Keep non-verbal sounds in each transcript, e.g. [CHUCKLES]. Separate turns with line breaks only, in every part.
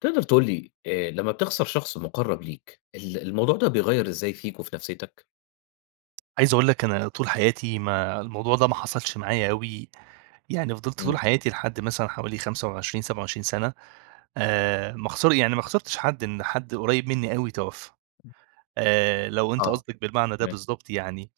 تقدر تقول لي آآ، لما بتخسر شخص مُقرّب ليك ال الموضوع ده بيغيّر إزاي فيك وفي نفسيّتك؟
عايز أقول لك أنا طول حياتي ما الموضوع ده ما حصلش معايا أوي، يعني فضلت طول
إمم.
حياتي لحد مثلًا حوالي 25، 27 سنة آآ، ما خسر يعني ما خسرتش حد إن حد قريب مني أوي توفى. آآ، لو أنت
آه،
قصدك بالمعنى ده
تمام.
بالضبط يعني،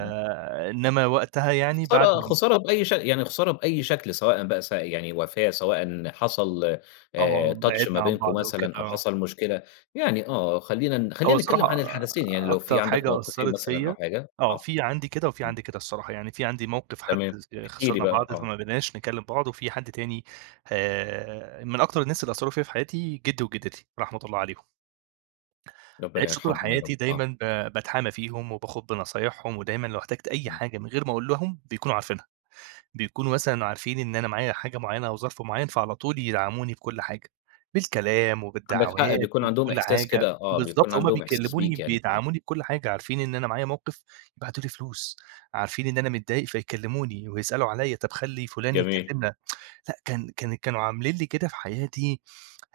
إمم.
وقتها يعني بعد
خسارة
م
خسارة بأي ش يعني خسارة بأي شكل سواءً بقى س يعني وفاة سواءً حصل
آه،
آآ، touch ما
بِعدْنا عن
بينكم
بعض أو كده،
مثلًا أو
آه.
حصل مشكلة يعني، آه، خلّينا ن
هو
خلّينا
الصراحة
نتكلم عن
آآ،
الحدثين، يعني لو في
أكتر
عندك
حاجة
موقفين
أثّرت
مثلًا أو
فيا
حاجة،
آه،
آه،
في عندي كده وفي
آه.
عندي كده الصراحة، يعني في عندي موقف حد
تمام،
س آآ،
احكِ لي
خسرنا
بقى،
بعض
آه.
فما بقيناش نكلم بعض وفي حد تاني آآ، من أكتر الناس اللي أثّروا فيا في حياتي جدّي وجدّتي، رحمة الله عليهم.
ربنا
عِشت طول
يرحمهم يا رب،
حياتي
آه.
دايمًا ب باتحامى فيهم وباخد بنصايحهم، ودايمًا لو احتجت أي
إمم.
حاجة من غير ما أقول لهم بيكونوا عارفينها، بيكونوا مثلًا عارفين إن أنا معايا حاجة معينة أو ظرف معين فعلى طول يدعموني بكل حاجة، بالكلام
عندك حق،
وبالدعوات
بيكون عندهم
وبكل
إحساس كده
حاجة،
آه، بيكون
بالضبط، هُم
عندهم إحساس
بيكلموني
بيك يعني، آه.
بيدعموني بكل حاجة عارفين إن أنا معايا موقف، يبعتوا لي فلوس، عارفين إن أنا متضايق فيكلموني ويسألوا عليا، طب خلّي فُلان
جميل.
يكلّمنا. [TSK] لأ، كان كان كانوا عاملين لي كده في حياتي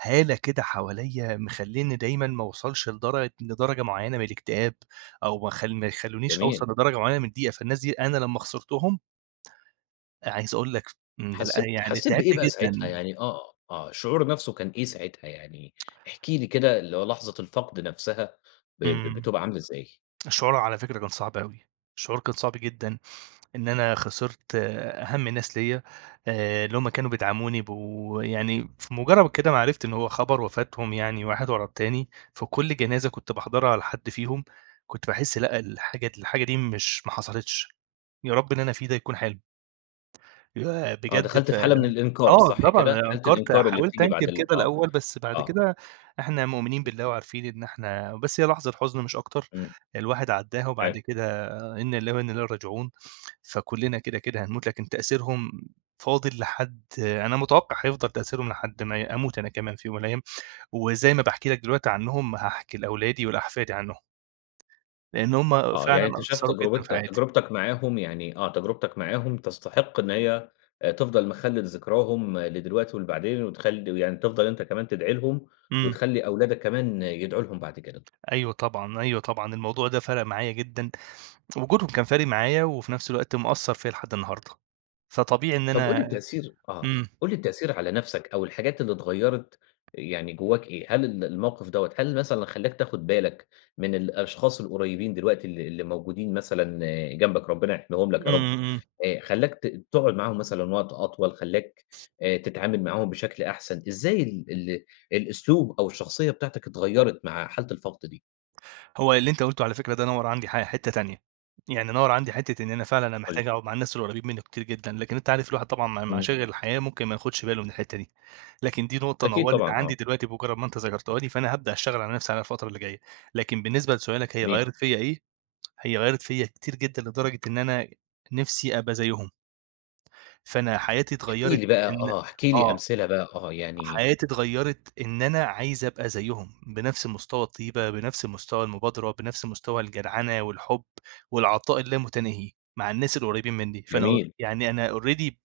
هالة كده حواليّا مخلّينّي دايمًا ما اوصلش لدرجة لدرجة معينة من الاكتئاب أو ما خ ما يخلونيش
جميل،
أوصل لدرجة معينة
إمم.
من الضيقة، فالناس دي أنا لما خسرتهم أ عايز أقول لك إمم، لأ،
حسيت
يعني
حسيت بإيه
تعبت
بقى ساعتها
جدًا.
يعني آه، آه، الشعور نفسه كان إيه ساعتها يعني، احكِ لي كده اللي هو لحظة الفقد نفسها ب ب
إمم،
بتبقى عاملة إزاي؟
الشعور على فكرة كان صعب أوي، الشعور كان صعب جدًا، إن أنا خسرت أهم الناس ليا، آآ، اللي هم كانوا بيدعموني بو يعني في مُجرّد كده ما عرفت إن هو خبر وفاتهم يعني واحد ورا التاني، في كل جنازة كنت باحضرها على حد فيهم، كنت باحس لأ، الحاجة د الحاجة دي مش ما حصلتش، يا رب اللي أنا فيه ده يكون حلم. [UNINTELLIGIBLE]
آه،
بجد
دخلت
ف
في حالة من الإنكار
آه
صح كده؟
طبعًا
حالة
أنكرت،
الإنكار اللي
حاولت
بتيجي بعد
أنكر
ال
كده
آه،
الأول بس بعد
آه.
كده إحنا مؤمنين
امم.
بالله وعارفين إن إحنا بس هي لحظة حزن مش أكتر
إمم.
الواحد عدّاها، وبعد
[UNINTELLIGIBLE]
كده إن لله وإن إليه راجعون، فكلنا كده، كده هنموت لكن تأثيرهم فاضل لحد أنا متوقع هيفضل تأثيرهم لحد ما ي أموت أنا كمان في يوم من الأيام. وزي ما باحكي لك دلوقتي عنهم هاحكي لأولادي ولأحفادي عنهم. لأن هُم
آه، يعني
فعلًا
أنت شايف
أثّروا جدًا في
تجربت
حياتي.
تجربتك معاهم يعني آه، تجربتك معاهم تستحق إن هي آآ، تفضل مخل لذكراهم لدلوقتي ولبعدين، وتخلّي ويعني تفضل أنت كمان تدعي لهم،
إمم.
وتخلّي أولادك كمان يدعوا لهم بعد كده.
أيوه طبعًا، أيوه طبعًا، الموضوع ده فَرَق معايا جدًا، وجودهم كان فارق معايا وفي نفس الوقت مأثّر فيا لحد النهاردة، فطبيعي إن
طب قُل لي
أنا
التأثير آه،
إمم.
قُل لي التأثير على نفسك أو الحاجات اللي اتغيّرت يعني جواك إيه؟ هل ال الموقف دوّة هل مثلًا خلّاك تاخد بالك من الأشخاص القريبين دلوقتي ال اللي موجودين مثلًا جنبك ربنا يحميهم لك
إمم،
يا رب،
إمم.
آآ، خلّاك ت تقعد معاهم مثلًا وقت أطول، خلّاك آآ، تتعامل معاهم بشكل أحسن إزاي ال ال الأسلوب أو الشخصية بتاعتك اتغيّرت مع حالة الفقد دي؟
هو اللي أنت قُلته على فكرة ده، نوَّر عندي ح حِتَّة تانية، يعني نوَّر عندي حِتَّة إن أنا فعلًا، أنا
قُل لي.
محتاج أقعد مع الناس اللي قريِّبين مني كتير جدًا، لكن أنت عارف الواحد طبعًا مع مع
إمم.
مشاغل الحياة ممكن ما ياخدش باله من الحتة دي، لكن دي نقطة
أكيد طبعًا،
نوَّرت
آه.
عندي دلوقتي بمجرد ما أنت ذكرتها لي، فأنا هابدأ أشتغل على نفسي، على الفترة اللي جاية. لكن بالنسبة لسؤالك، هي
جميل.
غيَّرِت فيّا إيه، [TSK] هي غيَّرِت فيّا كتير جدًا، لدرجة إن أنا نِفسي أبقى زيّهم. فأنا حياتي
احكِ
اتغَّيرِت،
لي بقى،
إن
آه، احكِ لي
آه.
أمثلة بقى. آه، يعني
حياتي اتغيَّرِت، إن أنا عايز أبقى زيّهم، بنفس مستوى الطيبة، بنفس مستوى المبادرة، بنفس مستوى الجدعنة والحب والعطاء اللامتناهي، مع الناس القريِّبين منّي، فأنا أ
جميل.
يعني أنا already ب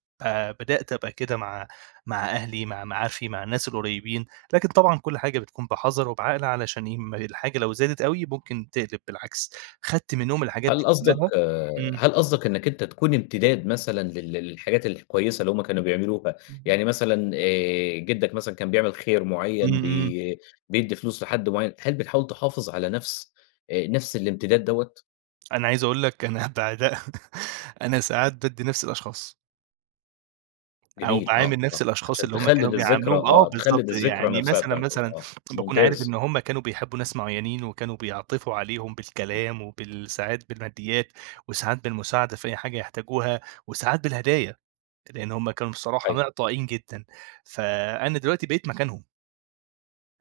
بدأت أبقى كده مع مع أهلي، مع معارفي، مع الناس القريِّبين، لكن طبعًا كل حاجة بتكون بحذر وبعقل، علشان يهم الحاجة لو زادت أوي ممكن تقلِب بالعكس، اخدت منهم الحاجات
هل
دي
قصدك،
كلها امم.
هل قصدك إنك أنت تكون امتداد مثلًا لل للحاجات الكويّسة، اللي هُم كانوا بيعملوها،
اهم.
يعني مثلًا، آآ، جدَّك مثلًا كان بيعمل خير
إمم،
معيَّن،
إمم.
بي بيدّي فلوس لحد معيَّن. هل بتحاول تحافظ على نفس أ نفس الإمتداد دوَّة؟
أنا عايز أقول لك، أنا بعدها [CHUCKLES] أنا ساعات بأدّي نفس الأشخاص أو
جميل، آه،
باعامل نفس
آه،
الأشخاص
عشان
اللي هم كانوا
تخلَِد الذكرى،
بيعاملوهم آه،
آه، تخلِّد
بالضبط،
الذكرى
يعني
نفسها
مثلًا
بتاعته
مثلًا
آه،
باكون عارف
ممتاز.
إن هم كانوا بيحبوا ناس معينين، وكانوا بيعطفوا عليهم
امم.
بالكلام وبال ساعات بالماديات وساعات بالمساعدة في أي حاجة يحتاجوها وساعات بالهدايا، لأن هم كانوا بصراحة
أيوه.
معطائين جدًا، فأنا دلوقتي بقيت مكانهم.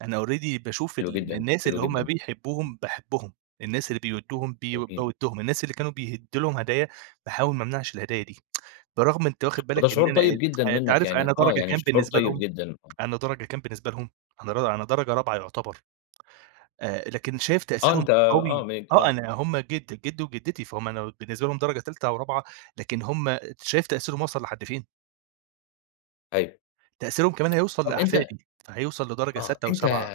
أنا already باشوف
حلو
ال
جدًا،
الناس
حلو
اللي هم
جدًا.
بيحبوهم، باحبهم. الناس اللي بيوِدّوهم، ب
جميل.
باودّهم، الناس اللي كانوا بيدّوا لهم هدايا، باحاول ما أمنعش الهدايا دي. [TSK] برغم أنت واخد
وده
بالك إن
شعور
أنا
طيب جدًا
آآ، [TSK] أنت
منك
عارف
يعني
أنا
آه،
درجة
يعني
كام
شعور
بالنسبة
طيب
لهم،
جدًا، آه.
أنا درجة كام بالنسبة لهم؟ أنا أنا درجة رابعة يُعتبر آآ، لكن شايف
آه،
تأثيرهم
أنت آه،
قوي
م
آه،
آه.
أنا هم جد جدي وجدتي فَهُم أنا بالنسبة لهم درجة تالتة أو رابعة، لكن هم شايف تأثيرهم وصل لحد فين؟
أيوه.
تأثيرهم كمان هيوصل
طب، أنت
لأحفادي، فهيوصل لدرجة
آه،
سادسة أو
أنت
سابعة.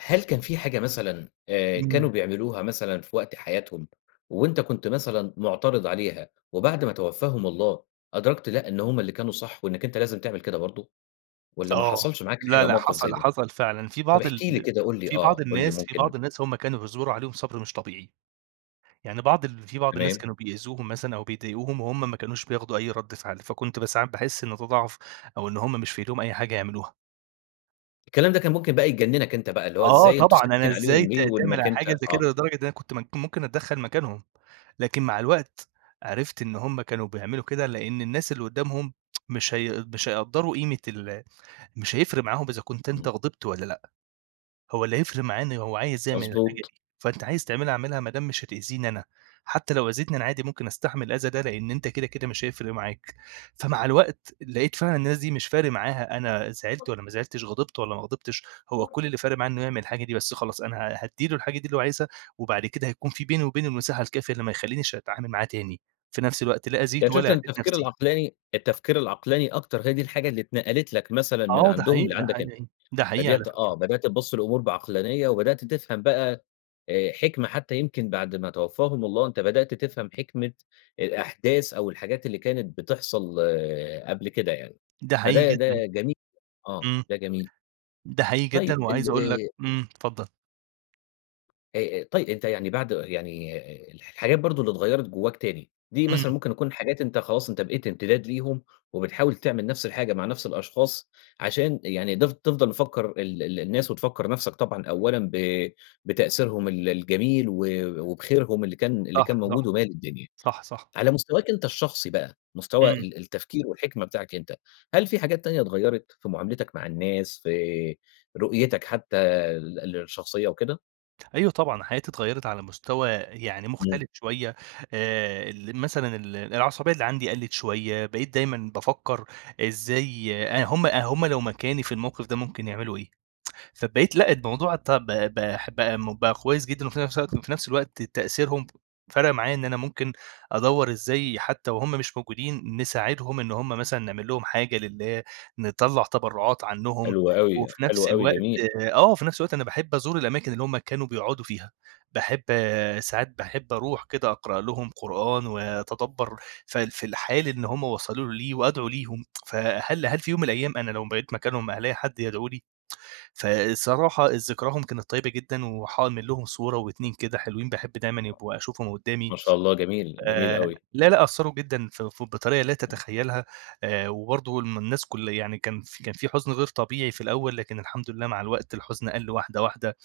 هل كان في حاجة مثلًا آآ، كانوا
امم.
بيعملوها مثلًا في وقت حياتهم وأنت كُنت مثلًا معترض عليها، وبعد ما توفاهم الله أدركت لأ، إن هم اللي كانوا صح وإنك أنت لازم تعمل كده برضو، والّا ما
آه،
حصلش معاك
لأ،
حاجة
لأ،
موقف زي
حصل،
ده؟
حصل فعلًا. في
طب
بعض
احكِ لي
ال
كده، قُل لي
في
آه،
بعض
قُل لي
الناس في
ممكن
بعض الناس هم كانوا بيصبروا عليهم صبر مش طبيعي، يعني بعض ال في بعض الناس
تمام.
كانوا بيئذوهم مثلًا أو بيضايقوهم، وهم ما كانوش بياخدوا أي رد فعل، فكُنت ب ساعات باحس إن ده ضعف، أو إن هم مش في ايديهم أي حاجة يعملوها.
الكلام ده كان ممكن بقى يجننك أنت بقى، اللي هو
آه،
إزاي أنتم
طبعًا أنا
ساكتين
إزاي
عليهم
ت
ليه؟
تعمل
وإنك
على
أنت
حاجة زي
آه.
كده لدرجة أنا كنت من ممكن أتدخّل مكانهم، لكن مع الوقت عرفت إن هُم كانوا بيعملوا كده لإن الناس اللي قدامهم [TSK] مش هي مش هيقدّروا قيمة ال مش هيفرق معاهم إذا كنت أنت
إمم.
غضبت والّا لأ، هو اللي هيفرق معاه إن هو عايز يعمل الحاجة
مضبوط.
دي، فأنت عايز تعملها اعملها ما دام مش هتأذيني أنا، حتى لو أذيتني أنا عادي ممكن أستحمل الأذى ده لإن أنت كده كده مش هيفرق معاك. فمع الوقت لقيت فعلًا الناس دي مش فارق معاها أنا زعلت والّا ما زعلتش، غضبت والّا ما غضبتش، هو كل اللي فارق معاه إنه يعمل الحاجة دي بس، خلاص أنا ه هادّي له الحاجة دي اللي هو عايزها وبعد كده هيكون في بيني وبينه المساحة الكافية اللي ما يخلّينيش أتعامل معاه تاني، في نفس الوقت لا
يعني
أذيته ولا
شُفت إن
أذيت
التفكير
نفسي.
العقلاني التفكير العقلاني أكتر هي دي الحاجة اللي اتنقلت لك مثلًا من
آه، ده
عندهم
حقيقي، ده
لعندك أنت.
حقيقي، ده حقيقي على
بدأت
فكرة.
آه، بدأت تبص للأمور بعقلانية، وبدأت تفهم بقى آآ، حكمة حتى يمكن بعد ما توفاهم الله، أنت بدأت تفهم حكمة الأحداث أو الحاجات اللي كانت بتحصل قبل كده يعني.
ده حقيقي
فده ده
جدًا.
جميل آه،
إمم،
ده جميل.
ده حقيقي
طيب
جدًا
ال
وعايز أقول لك
آآ
إمم، اتفضل.
أأ طيب أنت يعني بعد يعني الحاجات برضو اللي اتغيرت جواك تاني، دي مثلًا
إمم.
ممكن تكون حاجات أنت خلاص أنت بقيت امتداد ليهم وبتحاول تعمل نفس الحاجة مع نفس الأشخاص عشان يعني تف تفضل مفكر ال ال الناس وتفكر نفسك طبعًا أولًا ب بتأثيرهم ال الجميل و وبخيرهم اللي كان اللي كان
صح،
موجود
صح.
ومالي الدنيا.
صح، صح.
على مستواك أنت الشخصي بقى، مستوى
إمم.
ال التفكير والحكمة بتاعك أنت، هل في حاجات تانية اتغيرت في معاملتك مع الناس، في رؤيتك حتى ال الشخصية وكده؟
أيوه، طبعًا. حياتي اتغيرت على مستوى يعني
إمم.
مختلف شوية آآ، ال مثلًا ال العصبية اللي عندي قَلِّت شوية، بقيت دايمًا بافكر إزاي آآ، هم هم لو مكاني في الموقف ده ممكن يعملوا إيه؟ [TSK] فبقيت لأ، الموضوع طب ب ب بقى كويس جدًا، وفي نفس الوقت في نفس الوقت تأثيرهم فرق معايا إن أنا ممكن أدوّر إزاي حتى وهم مش موجودين نساعدهم، إن هم مثلًا نعمل لهم حاجة لله، نطَّلع تبرعات عنهم،
حلو أوي،
وفي
حلو
نفس
أوي،
الوقت
جميل.
آه، وفي نفس الوقت أنا باحب أزور الأماكن اللي هم كانوا بيقعدوا فيها، باحب ساعات باحب أروح كده أقرأ لهم قرآن وأتدبَّر ف في الحال اللي هم وصلوا له لي وأدعو ليهم، [TSK] فهل هل في يوم من الأيام أنا لو بقيت مكانهم هالاقي حد يدعو لي؟ [TSK] فالصراحة ذكراهم كانت طيبة جدًا وحاعمل لهم صورة
امم،
و2 كده حلوين، باحب دايمًا يبقوا أشوفهم قدامي.
ما شاء الله، جميل، جميل
آآ،
أوي.
لأ، لأ، أثروا جدًا في ف بطريقة لا
إمم.
تتخيلها، آآ، وبرضو الم الناس كل يعني كان في كان في حزن غير طبيعي في الأول لكن الحمد لله مع الوقت الحزن قَل واحدة، واحدة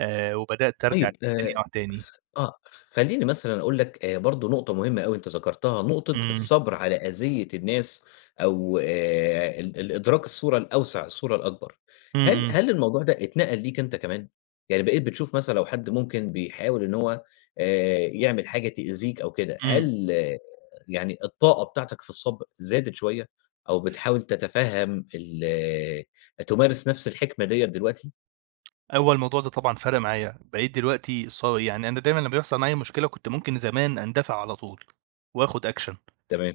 آآ، وبدأت أرجع
طيب،
تاني
آآ،
[UNINTELLIGIBLE] تاني.
خ آه، خليني مثلًا أقول لك آآ، برضو نقطة مهمة أوي أنت ذكرتها، نقطة
إمم.
الصبر على أذيّة الناس أو آآ، ال ال إدراك الصورة الأوسع، الصورة الأكبر.
إمم،
هل
إمم.
هل الموضوع ده اتنقل ليك أنت كمان؟ يعني بقيت بتشوف مثلًا لو حد ممكن بيحاول إن هو آآ، يعمل حاجة تِئذيك أو كده،
إمم.
هل يعني الطاقة بتاعتك في الصبر زادت شوية أو بتحاول تتفهم ال تمارس نفس الحكمة ديّة دلوقتي؟
هو الموضوع ده طبعًا فَرَق معايا، بقيت دلوقتي صا يعني أنا دايمًا لما بيحصل معايا مشكلة، كنت ممكن زمان أندفع على طول، وآخد أكشن.
تمام.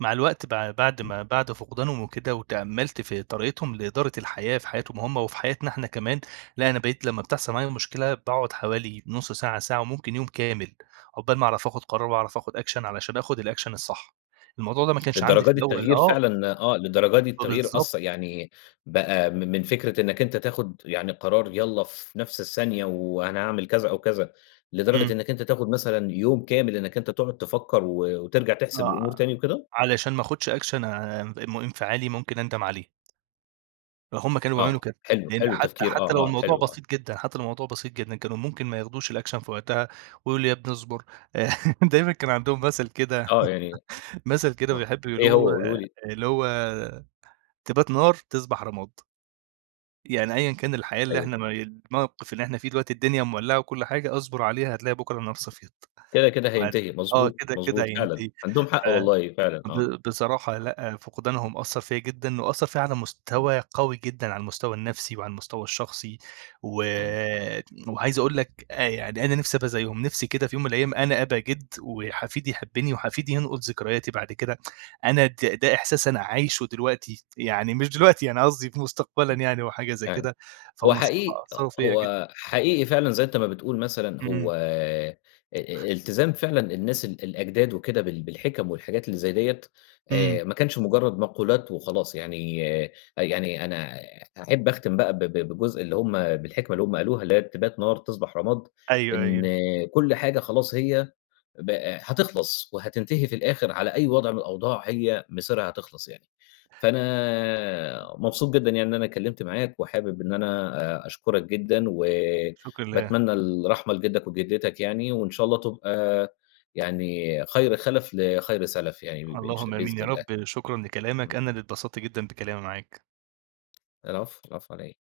مع الوقت بع بعد
امم.
ما بعد فقدانهم وكده، وتأمَّلت في طريقتهم لإدارة الحياة في حياتهم هم وفي حياتنا احنا كمان، لأ أنا بقيت لما بتحصل معايا مشكلة باقعد حوالي نص ساعة، ساعة وممكن يوم كامل، عقبال ما أعرف آخد قرار وأعرف آخد أكشن علشان آخد الأكشن الصح، الموضوع ده ما كانش عندي
للدرجة
في
دي
الأول
التغيير
آه،
فعلًا آه، للدرجة دي التغيير
فبالضبط
أثَّ يعني بقى م من فكرة إنك أنت تاخد يعني قرار يالَّا في نفس الثانية وأنا أعمل كذا أو كذا، لدرجة
إمم.
إنك أنت تاخد مثلًا يوم كامل إنك أنت تقعد تفكّر و وترجع تحسب الأمور
آه،
تاني وكده؟
ع علشان ما اخدش أكشن اع ام انفعالي ممكن أندم عليه. فهُمّ كانوا بيعملوا
آه،
كده،
حلو
يعني أنت
حلو،
حتى
التفكير
حتى لو
آه، آه
الموضوع
حلو، آه.
بسيط جدًا حتى لو الموضوع بسيط جدًا، كانوا ممكن ما ياخدوش الأكشن في وقتها، ويقول لي: :يا ابني اصبر." [LAUGHS] آآ، دايمًا كان عندهم مَثَل كده،
آه، يعني أ
[LAUGHS] مَثَل كده
آه،
بيحبوا
إيه هو
يقولوه
قوله لي؟
اللي هو: "تبات نار، تصبح رماد." يعني أيًا كان الحياة اللي
أيوه.
إحنا مي الموقف اللي إحنا فيه دلوقتي، الدنيا مولّعة وكل حاجة اصبر عليها، هتلاقي بكرة النار صفيت،
كده، كده
عار
هينتهي
آه،
مضبوط،
كده، كده
مضبوط، فعلًا
هينتهي.
عندهم
ف
حق والله فعلًا، آه،
ب بصراحة لأ،
آه.
فقدانهم أثَّر فيَّا جدًا وأثَّر فيَّا على
امم.
مستوى قوي جدًا على المستوى النفسي وعلى المستوى الشخصي،
أيوه.
وت وعايز اقول لك أ يعني أنا نفسي ابقى زيهم، نفسي كده في يوم من الأيام أنا أبقى جِدّ، وحفيدي يحبني وحفيدي ينقل ذكرياتي بعد كده، [TSK] أنا د ده إحساس أنا عايشُه دلوقتي، يعني مش دلوقتي أنا قصدي في مستقبلًا
إمم،
يعني وحاجة زي
تمام
كده،
هو
فهُمّ
حقيق
الصراحة
أ
أثّروا فيَّا جدًا.
هو حقيقي فعلًا زي أنت ما بتقول مثلًا،
إمم.
هو أ التزام فعلًا الناس ال الأجداد وكده بال بالحِكَم والحاجات اللي زي ديَّة،
إمم.
آآ، ما كانش مُجرَّد مقولات وخلاص، يعني أ يعني أنا أحب أختم بقى ب ب بجزء اللي هم بالحكمة اللي هم قالوها، اللي هي بتبات نار تصبح رماد،
أيوه،
إن
أيوه.
كل حاجة خلاص هي بق هتخلص وهتنتهي في الآخر، على أي وضع من الأوضاع هي مسيرها هتخلص يعني. فأنا مبسوط جدًا يعني أنا اتكلمت معاك، وحابب إن أنا أ أشكرك جدًا و
الشكر لله.
وباتمنى الرحمة لجدك وجدتك يعني، وإن شاء الله تبقى يعني خير خَلَف لخير سَلَف يعني، ب ب مش
اللهم
بإذن
آمين يا
الله،
رب، شكرًا لكلامك،
إمم.
أنا اللي اتبسطت جدًا بكلامي معاك.
العفو، العفو، على إيه.